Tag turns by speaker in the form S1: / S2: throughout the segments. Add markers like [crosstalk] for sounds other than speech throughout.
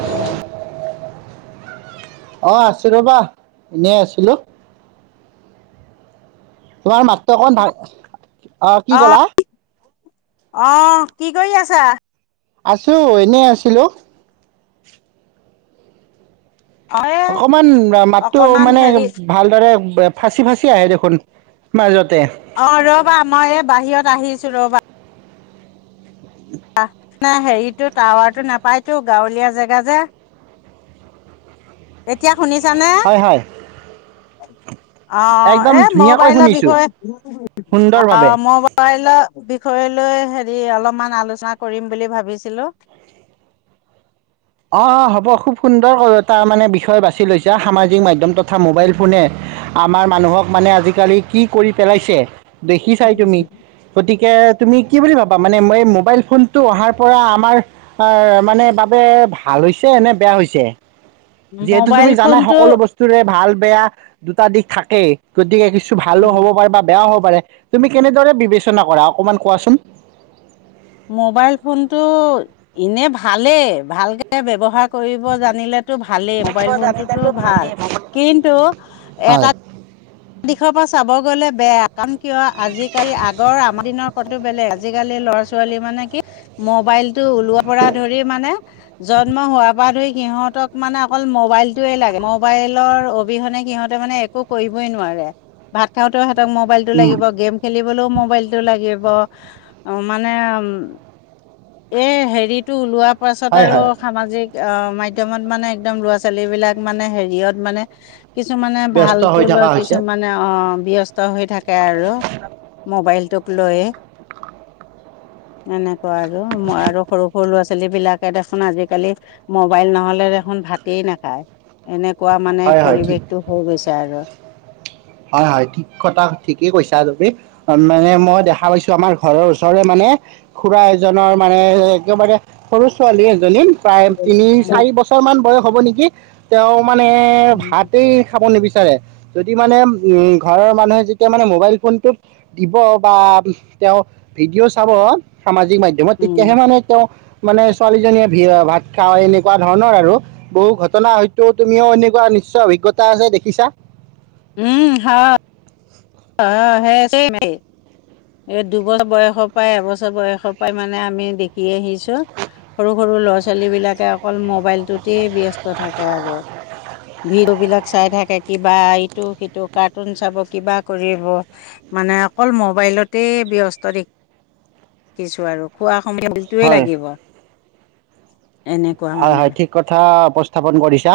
S1: উম
S2: অ আছো ৰ'বা এনেই আছিলো। তোমাৰ মাত তই অকমান ভাল অ কি কলা
S1: অহ কি কৰি আছা।
S2: আছো এনেই আছিলো।
S1: অ এ
S2: অকমান মাতটো
S1: অকনমান
S2: মানে
S1: হেৰি
S2: ভালদৰে ফাচি ফাচি আহে দেখোন। মাজত
S1: অ ৰবা মই এই বাহিৰত আহিছো ছো ৰবা নাই হেৰিটো টাৱাৰটো নাপায়তো গাঁৱলীয়া জেগা যে এতিয়া। শুনিছানে
S2: হয় হয়
S1: অ
S2: একদম
S1: এই
S2: ধুনীয়াকৈ
S1: ম'বাইল
S2: শুনিছো
S1: বিষয়ে
S2: সুন্দৰভাৱে
S1: ম'বাইল বিষয়ে লৈ হেৰি অলপমান আলো চনা কৰিম বুলি ভাবিছিলো
S2: অ হ'ব খুব সুন্দৰকৈ এটা মানে বিষয় বাছি লৈছা সামাজিক মাধ্যম তথা মোবাইল ফোনে আমাৰ মানুহক মানে আজিকালি কি কৰি পেলাইছে। দেখি চাই তুমি গতিকে তুমি কি বুলি ভাবা মানে এই মোবাইল ফোনটো অহাৰ পৰা আমাৰ মানে বাবে ভাল হৈছে নে বেয়া হৈছে যিহেতু
S1: মোবাইল
S2: তুমি জানাই
S1: ফোনটো
S2: সকলো বস্তুৰে ভাল বেয়া দুটা দিশ থাকে গতিকে কি কিছু ভালো
S1: উম
S2: হ'ব পাৰে বেয়াও হ'ব পাৰে তুমি কেনেদৰে বিবেচনা কৰা অকণমান কোৱাচোন
S1: মোবাইল ফোনটো এনে ভালেই ভালকে ব্যৱহাৰ কৰিব জানিলেতো ভালেই মোবাইল ফোনটোতো ভাল কিন্তু এটা
S2: হয়
S1: এক দিশৰ পৰা চাব গলে বেয়া কাৰণ কিয় আজিকালি আগৰ আমাৰ দিনৰ ফোনতো বেলেগ আজিকালি লৰা ছোৱালী মানে কি মবাইলতটো ওলোৱাৰ পৰা ধৰি মানে জন্ম হোৱাৰ পৰা ধৰি সিহঁতক মানে অকল মবাইলটোৱে লাগে মবাইলৰ অবিহনে মানে সিহঁতে মানে একো কৰিব ই নোৱাৰে ভাত খাওঁতেও সেহত ক মোবাইলতটো
S2: উম
S1: লাগিব গেম খেলিবলৈও মোবাইলটো লাগিব বা মানে এ হেৰিটো ওলোৱা পাছত
S2: হয়
S1: আৰু
S2: হয়
S1: সামাজিক অ মাধ্যমত মানে একদম ল'ৰা ছোৱালী বিলাক মানে হেৰিয়ত মানে কিছুমানে ভাল
S2: ব্যস্ত হৈ
S1: লৈ
S2: থকা হৈছে
S1: কিছুমানে অ অ ব্যস্ত হৈ থাকে তাকে আৰু মোবাইলটো লয় এনে আৰু মই আৰু সৰু সৰু আছো ল' ছোৱালী বিলাকে দেখোন আজিকালি মোবাইল নহলে দেখোন ভাতেই নাখায় এনে কোৱা মানে
S2: হয় হয় ঠিক
S1: পৰিৱেশটো হৈ গৈছে আৰু
S2: হয় হয় ঠিক কথা ঠিকেই কৈছা তমি মানে মই দেখা পাইছো আমাৰ ঘৰৰ ওচৰৰে মানে খুৰা এজনৰ মানে একেবাৰে সৰু ছোৱালী এজনী প্ৰায় তিনি চাৰি বছৰ মান বয়স হব নেকি তেওঁ মানে
S1: উম
S2: ভাতে খাব নিবিচ যদি মানে ঘৰৰ মানুহে যেতিয়া মানে মোবাইল ফোনটোত দিব বা তেওঁ ভিডিঅ' চাব স মাধ্যমত
S1: উম
S2: তেতিয়াহে মানে তেওঁ মানে ছোৱালীজনীয়ে ভ ভাত খাওঁ এনেকুৱা ধৰণৰ আৰু বহু ঘটনা হয়তো তুমিও এনেকুৱা নিশ্চয় অভিজ্ঞতা আছে দেখিছা
S1: উম হয়
S2: উম
S1: অ এই মেনকে দুবছৰ বয়সৰ পৰাই এবছৰ বয়সৰ পৰা মানে আমি দেখি আহিছো সৰু সৰু ল'ৰা ছোৱালী বিলাকে অকল মোবাইল মোবাইল টোতেই ব্যস্ত থাকে আৰু ভিডিঅ' বিলাক চাই থাকে কিবা ইটো সিটো কাৰ্টুন চাব কিবা কৰিব মানে অকল মোবাইলতে ব্যস্ত দেখিছো আৰু খোৱা সমীৰ সেটোৱেই
S2: হয়
S1: লাগিব এনেকুৱা
S2: হয়
S1: মানে
S2: হয় ঠিক কথা উপস্থাপন কৰিছা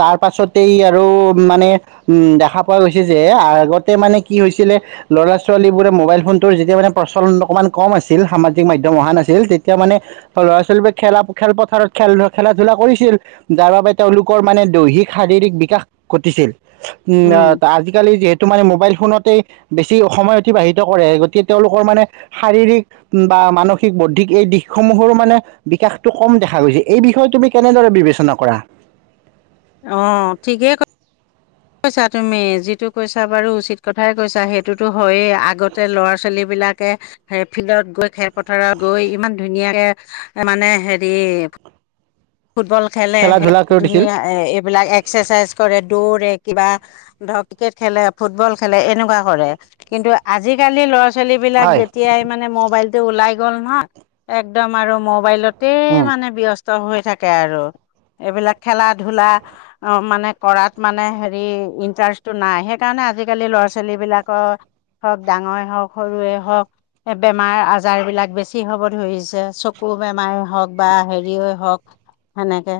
S2: তাৰ পাছতেই আৰু মানে উ দেখা পোৱা গৈছে যে আগতে মানে কি হৈছিলে ল'ৰা ছোৱালীবোৰে মোবাইল ফোনটোৰ যেতিয়া মানে প্ৰচলন অকণমান কম আছিল সামাজিক মাধ্যমত অহা নাছিল তেতিয়া মানে ল'ৰা ছোৱালীবো খেলা খেলপথাৰত খেল খেলা ধূলা কৰিছিল যাৰ বাবে তেওঁলোকৰ মানে দৈহিক শাৰীৰিক বিকাশ ঘটিছিল উম আজিকালি যিহেতু তোমাৰ এই মোবাইল ফোনতেই বেছি সময় অতিবাহিত কৰে গতিকে তেওঁলোকৰ মানে শাৰীৰিক বা মানসিক বৌদ্ধিক এই দিশসমূহৰো মানে বিকাশতটো কম দেখা গৈছে এই বিষয়ে তুমি কেনেদৰে বিবেচনা কৰা
S1: অ ঠিকেই কৈ কৈছা তুমি যিটো কৈছা বাৰু উচিত কথাই কৈছা সেইটোতো হয়েই আগতে ল'ৰা ছোৱালী বিলাকে ফিল্ডত গৈ খে পথাৰত গৈ ইমান ধুনীয়াকে মানে হেৰি ফুটবল খেলে
S2: খেলা
S1: সেই
S2: ধূলাক লৈ দিছিল
S1: ধুনীয়া এই বিলাকা এক্সচাইজ কৰে দৌৰে কিবা ধ ক্ৰিকেট খেলে ফুটবল খেলএনেকুৱা কৰে কিন্তু আজি ৱ ল'ৰা ছোৱালী বিলাক
S2: হয়
S1: যেতিয়াই মানে মোবাইল ওলাই গল হায় একদম আৰু মোবাইলত গোটেই
S2: উম
S1: মানে ব্যস্ত তো হৈ থাকে আৰু এইবিলাক খেলাত ধূলা মানে কৰাত মানে হেৰি ইণ্টাৰেষ্টটো নাই সেইকাৰণে আজিকালি ল'ৰা ছোৱালী বিলাকৰ হওঁক ডাঙৰে হওঁক সৰুৱে হওঁক বেমাৰ আজাৰবিলাক বেছি হ'ব ধৰিছে চকু বেমাৰে হওঁক বা হেৰিয়ে হওঁক সেনেকে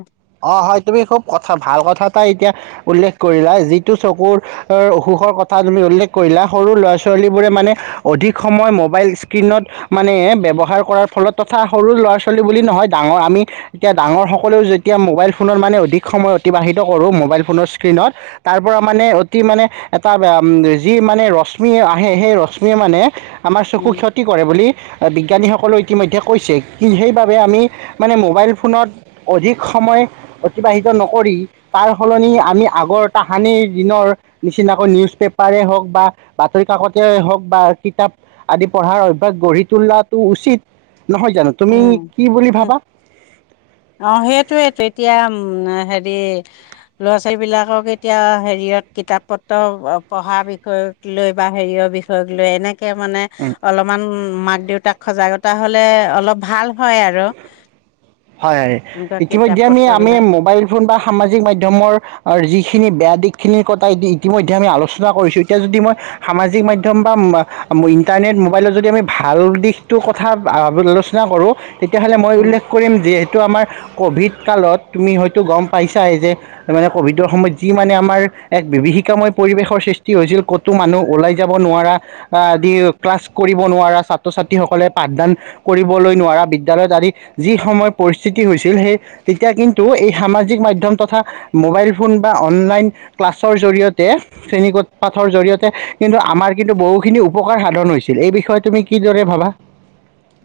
S2: অ হয় তুমি খুব কথা ভাল কথা এটাই এতিয়া উল্লেখ কৰিলা যিটো চকুৰ অসুখৰ কথা তুমি উল্লেখ কৰিলা সৰু ল'ৰা ছোৱালীবোৰে মানে অধিক সময় মোবাইল স্ক্ৰীণত মানে ব্যৱহাৰ কৰাৰ ফলত তথা সৰু ল'ৰা ছোৱালী বুলি নহয় ডাঙৰ আমি এতিয়া ডাঙৰ সকলো এতিয়া মোবাইল ফোনত মানে অধিক সময় অতিবাহিত কৰোঁ মোবাইল ফোনৰ স্ক্ৰীণত তাৰ পৰা মানে অতি মানে এটা যি মানে ৰশ্মি আহে সেই ৰশ্মিয়ে মানে আমাৰ চকু
S1: উম
S2: ক্ষতি কৰে বুলি বি বিজ্ঞানীসকলে ইতিমধ্যে কৈছে কি সেইবাবে আমি মানে মোবাইল ফোনত অধিক সময় অতিবাহিত নকৰি তাৰ সলনি আমি আগৰ তাহানিৰ দিনৰ নিচিনাকৈ নিউজ পেপাৰেই হওঁক বা বাতৰিকাকতে হওঁক বা কিতাপ আদি পঢ়াৰ অভ্যাস গঢ়ি তোলাটো উচিত নহয় জানো তুমি
S1: উম
S2: কি বুলি ভাবা?
S1: সেটোয়েটো এতিয়া উম হেৰি ল'ৰা ছোৱালী বিলাকক এতিয়া হেৰিয়ত কিতাপ পত্ৰ পঢ়া বিষয়ক লৈ বা হেৰিয়ৰ বিষয়ক লৈ এনেক কে মানে অলপমান মাক দেউতাক সজাগতা তাহ'লে অলপ ভাল হয় আৰু
S2: হয় হয়
S1: তেনেকুৱা কিতাপ
S2: ইতিমধ্যে আমি
S1: পত্ৰ
S2: আমি
S1: বিলাক
S2: মোবাইল ফোন বা সামাজিক মাধ্যমৰ যিখিনি বেয়া দিশ খিনিৰ কথা ইতিমধ্যে আমি আলোচনা কৰিছোঁ এতিয়া যদি মই সামাজিক মাধ্যম বা ইণ্টাৰনেট মোবাইলত যদি আমি ভাল দিশটোৰ কথা আলোচনা কৰোঁ তেতিয়াহলে মই
S1: উম
S2: উল্লেখ যিহেতু আমাৰ কভিড কালত তুমি হয়তো গম পাইছাই যে মানে ক'ভিডৰ সময়ত যি মানে আমাৰ এক বিভীষিকাময় পৰিৱেশৰ সৃষ্টি হৈছিল ক'তো মানুহ ওলাই যাব নোৱাৰা আদি ক্লাছ কৰিব নোৱাৰা ছাত্ৰ ছাত্ৰীসকলে পাঠদান কৰিবলৈ নোৱাৰা বিদ্যালয়ত আদি যি সময় পৰিস্থিতি হৈছিল সেই তেতিয়া কিন্তু এই সামাজিক মাধ্যম তথা মোবাইল ফোন বা অনলাইন ক্লাছৰ জৰিয়তে শ্ৰেণীকোট পাঠৰ জৰিয়তে কিন্তু আমাৰ কিন্তু বহুখিনি উপকাৰ সাধন হৈছিল এই বিষয়ে তুমি কিদৰে ভাবা?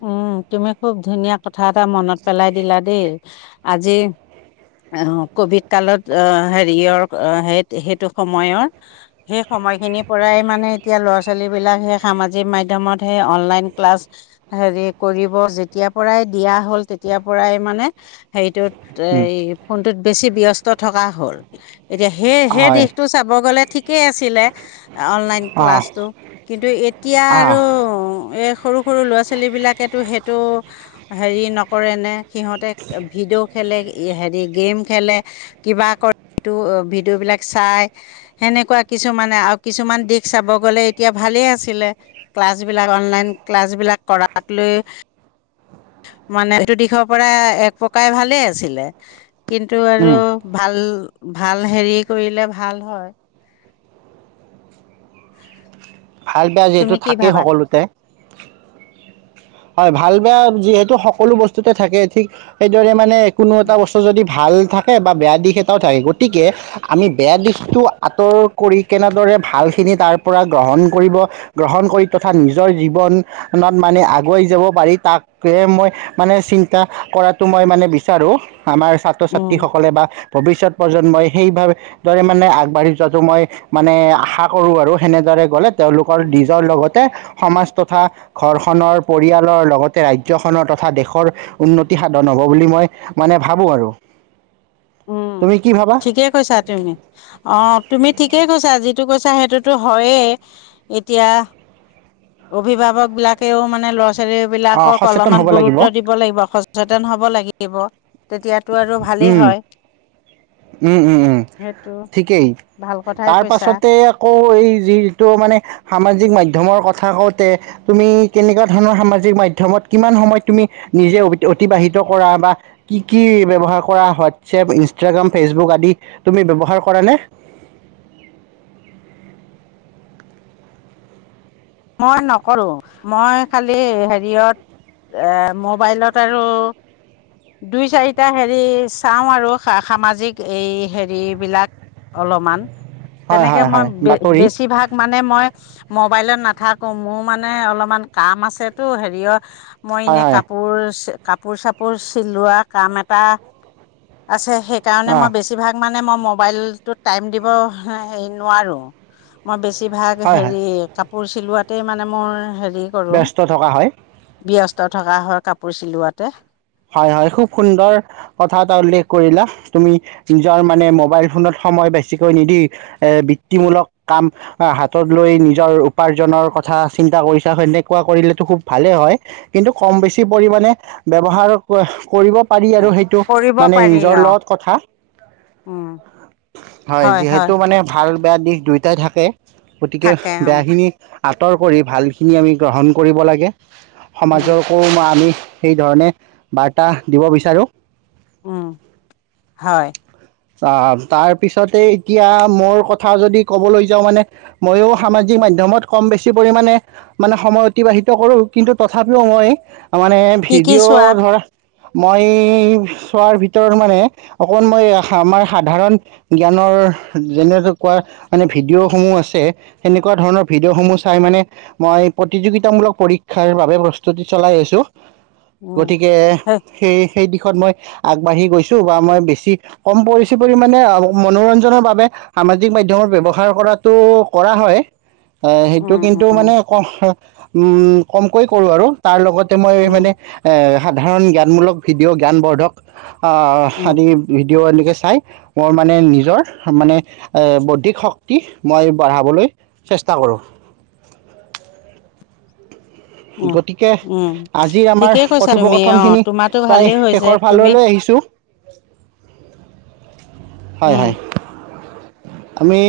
S1: উম তুমি খুব ধুনীয়া কথা কথা এটা মনত পেলাই দিলা দেই আজি কভিড কালত আহ হেৰিয়ৰ সেই সেইটো সময়ৰ সেই সময়খিনিৰ পৰাই মানে এতিয়া ল'ৰা ছোৱালী বিলাক সেই সামাজিক মাধ্যমত সেই অনলাইন ক্লাছ হেৰি কৰিব যেতিয়াৰ পৰাই দিয়া হ'ল তেতিয়াৰ পৰাই মানে হেটোত এ
S2: উম,
S1: এই ফোনটোত বেছি ব্যস্ত থকা হ'ল এতিয়া সেই সেই
S2: হয়
S1: দিশটো চাব গলে ঠিকেই আছিলে অনলাইন
S2: অঁ
S1: ক্লাছটো কিন্তু এতিয়া
S2: অঁ
S1: আৰু এই সৰু সৰু লৰা ছোৱালী ' ছোৱালীবিলাকেতো সেইটো হেৰি নকৰে নে সিহঁতে ভিডিঅ' খেলে হেৰী গেম খেলে কিবা ক তো ভিডিঅ বিলাক চাই, হেনেকোৱা কিছুমানে। আও কিছুমান দিশ চাব গ'লে এতিয়া ভালেই আছিলে, ক্লাছ বিলাক অনলাইন ক্লাছ বিলাক তাক লৈ মানে সেইটো দিশৰ পৰা এক প্ৰকাই ভালেই আছিলে কিন্তু আৰু ভাল ভাল হেৰি কৰিলে ভাল হয়
S2: ভাল বেয়া যিহেতু
S1: তুমি কি
S2: থাকেই
S1: ভাবা
S2: সকলোতে, হয় ভাল বেয়া তো সকলো বস্তুতে থাকে ঠিক সেইদৰে মানে কোনো এটা বস্তু যদি ভাল থাকে বা বেয়া দিশ এটাও থাকে গতিকে আমি বেয়া দিশটো আঁতৰ কৰি কেনেদৰে ভালখিনি তাৰ পৰা গ্ৰহণ কৰিব গ্ৰহণ কৰি তথা নিজৰ জীৱনত মানে আগুৱাই যাব পাৰি তাকে মই মানে চিন্তা কৰাটো মই মানে বিচাৰো আমাৰ ছাত্ৰ
S1: উম
S2: ছাত্ৰীসকলে বা ভৱিষ্যত প্ৰজন্মই সেইভাবে দৰে মানে আগবাঢ়ি যোৱাটো মই মানে আশা কৰোঁ আৰু সেনেদৰে গ'লে তেওঁলোকৰ নিজৰ লগতে সমাজ তথা ঘৰখনৰ পৰিয়ালৰ লগতে ৰাজ্যখনৰ তথা দেশৰ উন্নতি সাধন হ'ব বুলি মই মানে ভাবো আৰু
S1: উম
S2: তুমি কি ভাবা
S1: ঠিকে কৈছা তুমি অ তুমি ঠিকে কৈছা যি কৈছা সেইটোতো হয়ে এতিয়া অভিভাৱক বিলাকেও মানে ল'ৰা ছোৱালী
S2: অঁ
S1: বিলাকক
S2: সচেতন
S1: অলপমান
S2: হ'ব লাগিব
S1: গুৰুত্ব দিব লাগিব সচেতন হ'ব লাগিব তেতিয়াতো আৰু ভালেই
S2: উম,
S1: হয়
S2: উম উম উম
S1: সেইটো
S2: ঠিকেই
S1: ভাল কথাই
S2: তাৰ
S1: কৈছা
S2: পাছতে আকৌ এই যিটো মানে সামাজিক ক মাধ্যমৰ কথা কওঁতে তুমি কেনেকুৱা ধৰণৰ সামাজিক মাধ্যমত কিমান সময় তুমি নিজে অতিবাহিত কৰা বা কি ব্যৱহাৰ কৰা হোৱাটছএপ ইনষ্টাগ্ৰাম ফেচবুক আদি তুমি ব্যৱহাৰ কৰা নে?
S1: মই নকৰোঁ, মই খালি হেৰিয়ত এ মোবাইলত আৰু দুই চাৰিটা হেৰি চাওঁ আৰু সা সামাজিক এই হেৰি বিলাক অলপমান
S2: হয়
S1: তেনেকে
S2: হয়
S1: মই
S2: হয়
S1: বে
S2: বাতৰি
S1: বেছিভাগ মানে মই মবাইলত না নাথাকো, মোৰ মানে অলপমান কাম আছেতো হেৰিয়ৰ মই
S2: হয়
S1: এনে
S2: হয়
S1: কাপোৰ কাপোৰ চাপোৰ চিলোৱা কাম এটা আছে। সেইকাৰণে মই
S2: অঁ
S1: বেছিভাগ মানে ম'বাইল টো টাইম দিব হেৰি নোৱাৰো। বেছিভাগ
S2: হয় হয়
S1: হেৰি কাপ কাপোৰ চিলোৱাতেই মানে মোৰ হেৰি
S2: ব্যস্ত থকা হয়।
S1: স্ত থকা হয় কাপোৰ চিলোৱাতে।
S2: হয় হয় খুব সুন্দৰ কথা এটা উল্লেখ কৰিলা। তুমি নিজৰ মানে মোবাইল ফোনত সময় বেছিকৈ নিদি এ বৃত্তিমূলক কাম হাতত লৈ নিজৰ উপাৰ্জনৰ কথা চিন্তা কৰিছা, সেনেকুৱা কৰিলেতো খুব ভালেই হয় কিন্তু কম বেছি পৰিমণে ব্যৱহাৰ কৰিব পাৰি আৰু সেইটো
S1: কৰিব
S2: মানে
S1: পাৰি
S2: নিজৰ
S1: অ
S2: লগত কথা।
S1: উম হয়-হয়
S2: যিহেতু মানে ভাল বেয়া দিশ দুয়োটাই থাকে। গতিকে
S1: থাকে উম
S2: বেয়াখিনি আঁতৰ কৰি ভালখিনি আমি গ্ৰহণ কৰিব লাগে। সমাজৰ
S1: উম
S2: কোন আমি সেই ধৰণে। বাৰ্তা দিব বিচাৰো।
S1: উম হয়।
S2: আহ তাৰ পিছতে এতিয়া মোৰ কথা যদি কবলৈ যাওঁ মানে মইও সামাজিক মাধ্যমত কম বেছি পৰিমাণে মানে সময় অতিবাহিত কৰো কিন্তু তথাপিও মই মানে
S1: কি কি চোৱা
S2: ভিডিঅ' ধৰা মই চোৱাৰ ভিতৰত মানে অকমান মই আমাৰ সাধাৰণ জ্ঞানৰ যেনে কোৱা, মানে ভিডিঅ'সমূহ আছে সেনেকুৱা ধৰণৰ ভিডিঅ'সমূহ চাই মানে মই প্ৰতিযোগিতামূলক পৰীক্ষাৰ বাবে প্ৰস্তুতি চলাই আছোঁ।
S1: উম
S2: গতিকে
S1: হে
S2: সেই, সেই দিশত মই আগবাঢ়ি গৈছো বা মই বেছি কম পৰি ছি পৰিমানে মনোৰঞ্জনৰ বাবে সামাজিক মাধ্যমত ব্যৱহাৰ কৰাতটো কৰা হয়। এ সেইটো
S1: উম
S2: কিন্তু
S1: উম
S2: মানে ক অ উম কমকৈ কৰো আৰু তাৰ লগত মই
S1: উম
S2: মানে, এ সাধাৰণ জ্ঞানমূলক ভিডিঅ' জ্ঞান বৰ্ধক। অ
S1: উম
S2: আদি। দিঅ এনেকে চাই মই মানে নিজৰ মানে বৌদ্ধিক শক্তি, মই বঢ়াবলৈ চেষ্টা কৰো।
S1: উম
S2: গতিকে
S1: উম,
S2: আজিৰ আমাৰ,
S1: ঠিকেই কৈছা তুমি
S2: কথোপকথন
S1: অ
S2: খিনি
S1: তোমাৰতো
S2: প্ৰায়
S1: ভালেই হৈছে
S2: শেষৰ
S1: তুমি
S2: ফাললৈ আহিছো। [inaudible] হয়
S1: উম
S2: হয়। আমি।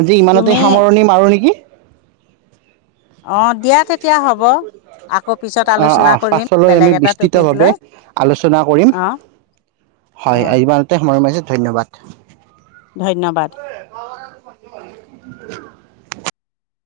S2: আজি ইমানতে
S1: তুমি
S2: সামৰণি মাৰো নেকি?
S1: অ দিয়া তেন্তে।
S2: অ অ
S1: কৰিম
S2: পাছলৈ
S1: বেলেগ
S2: আমি
S1: এটা
S2: বিস্তৃত
S1: টপিক
S2: ভাৱে
S1: লৈ
S2: আলোচনা কৰিম।
S1: অ
S2: হয়
S1: অ
S2: ইমানতে সামৰণি মাৰিছো। ধন্যবাদ।
S1: ধন্যবাদ।
S2: [inaudible]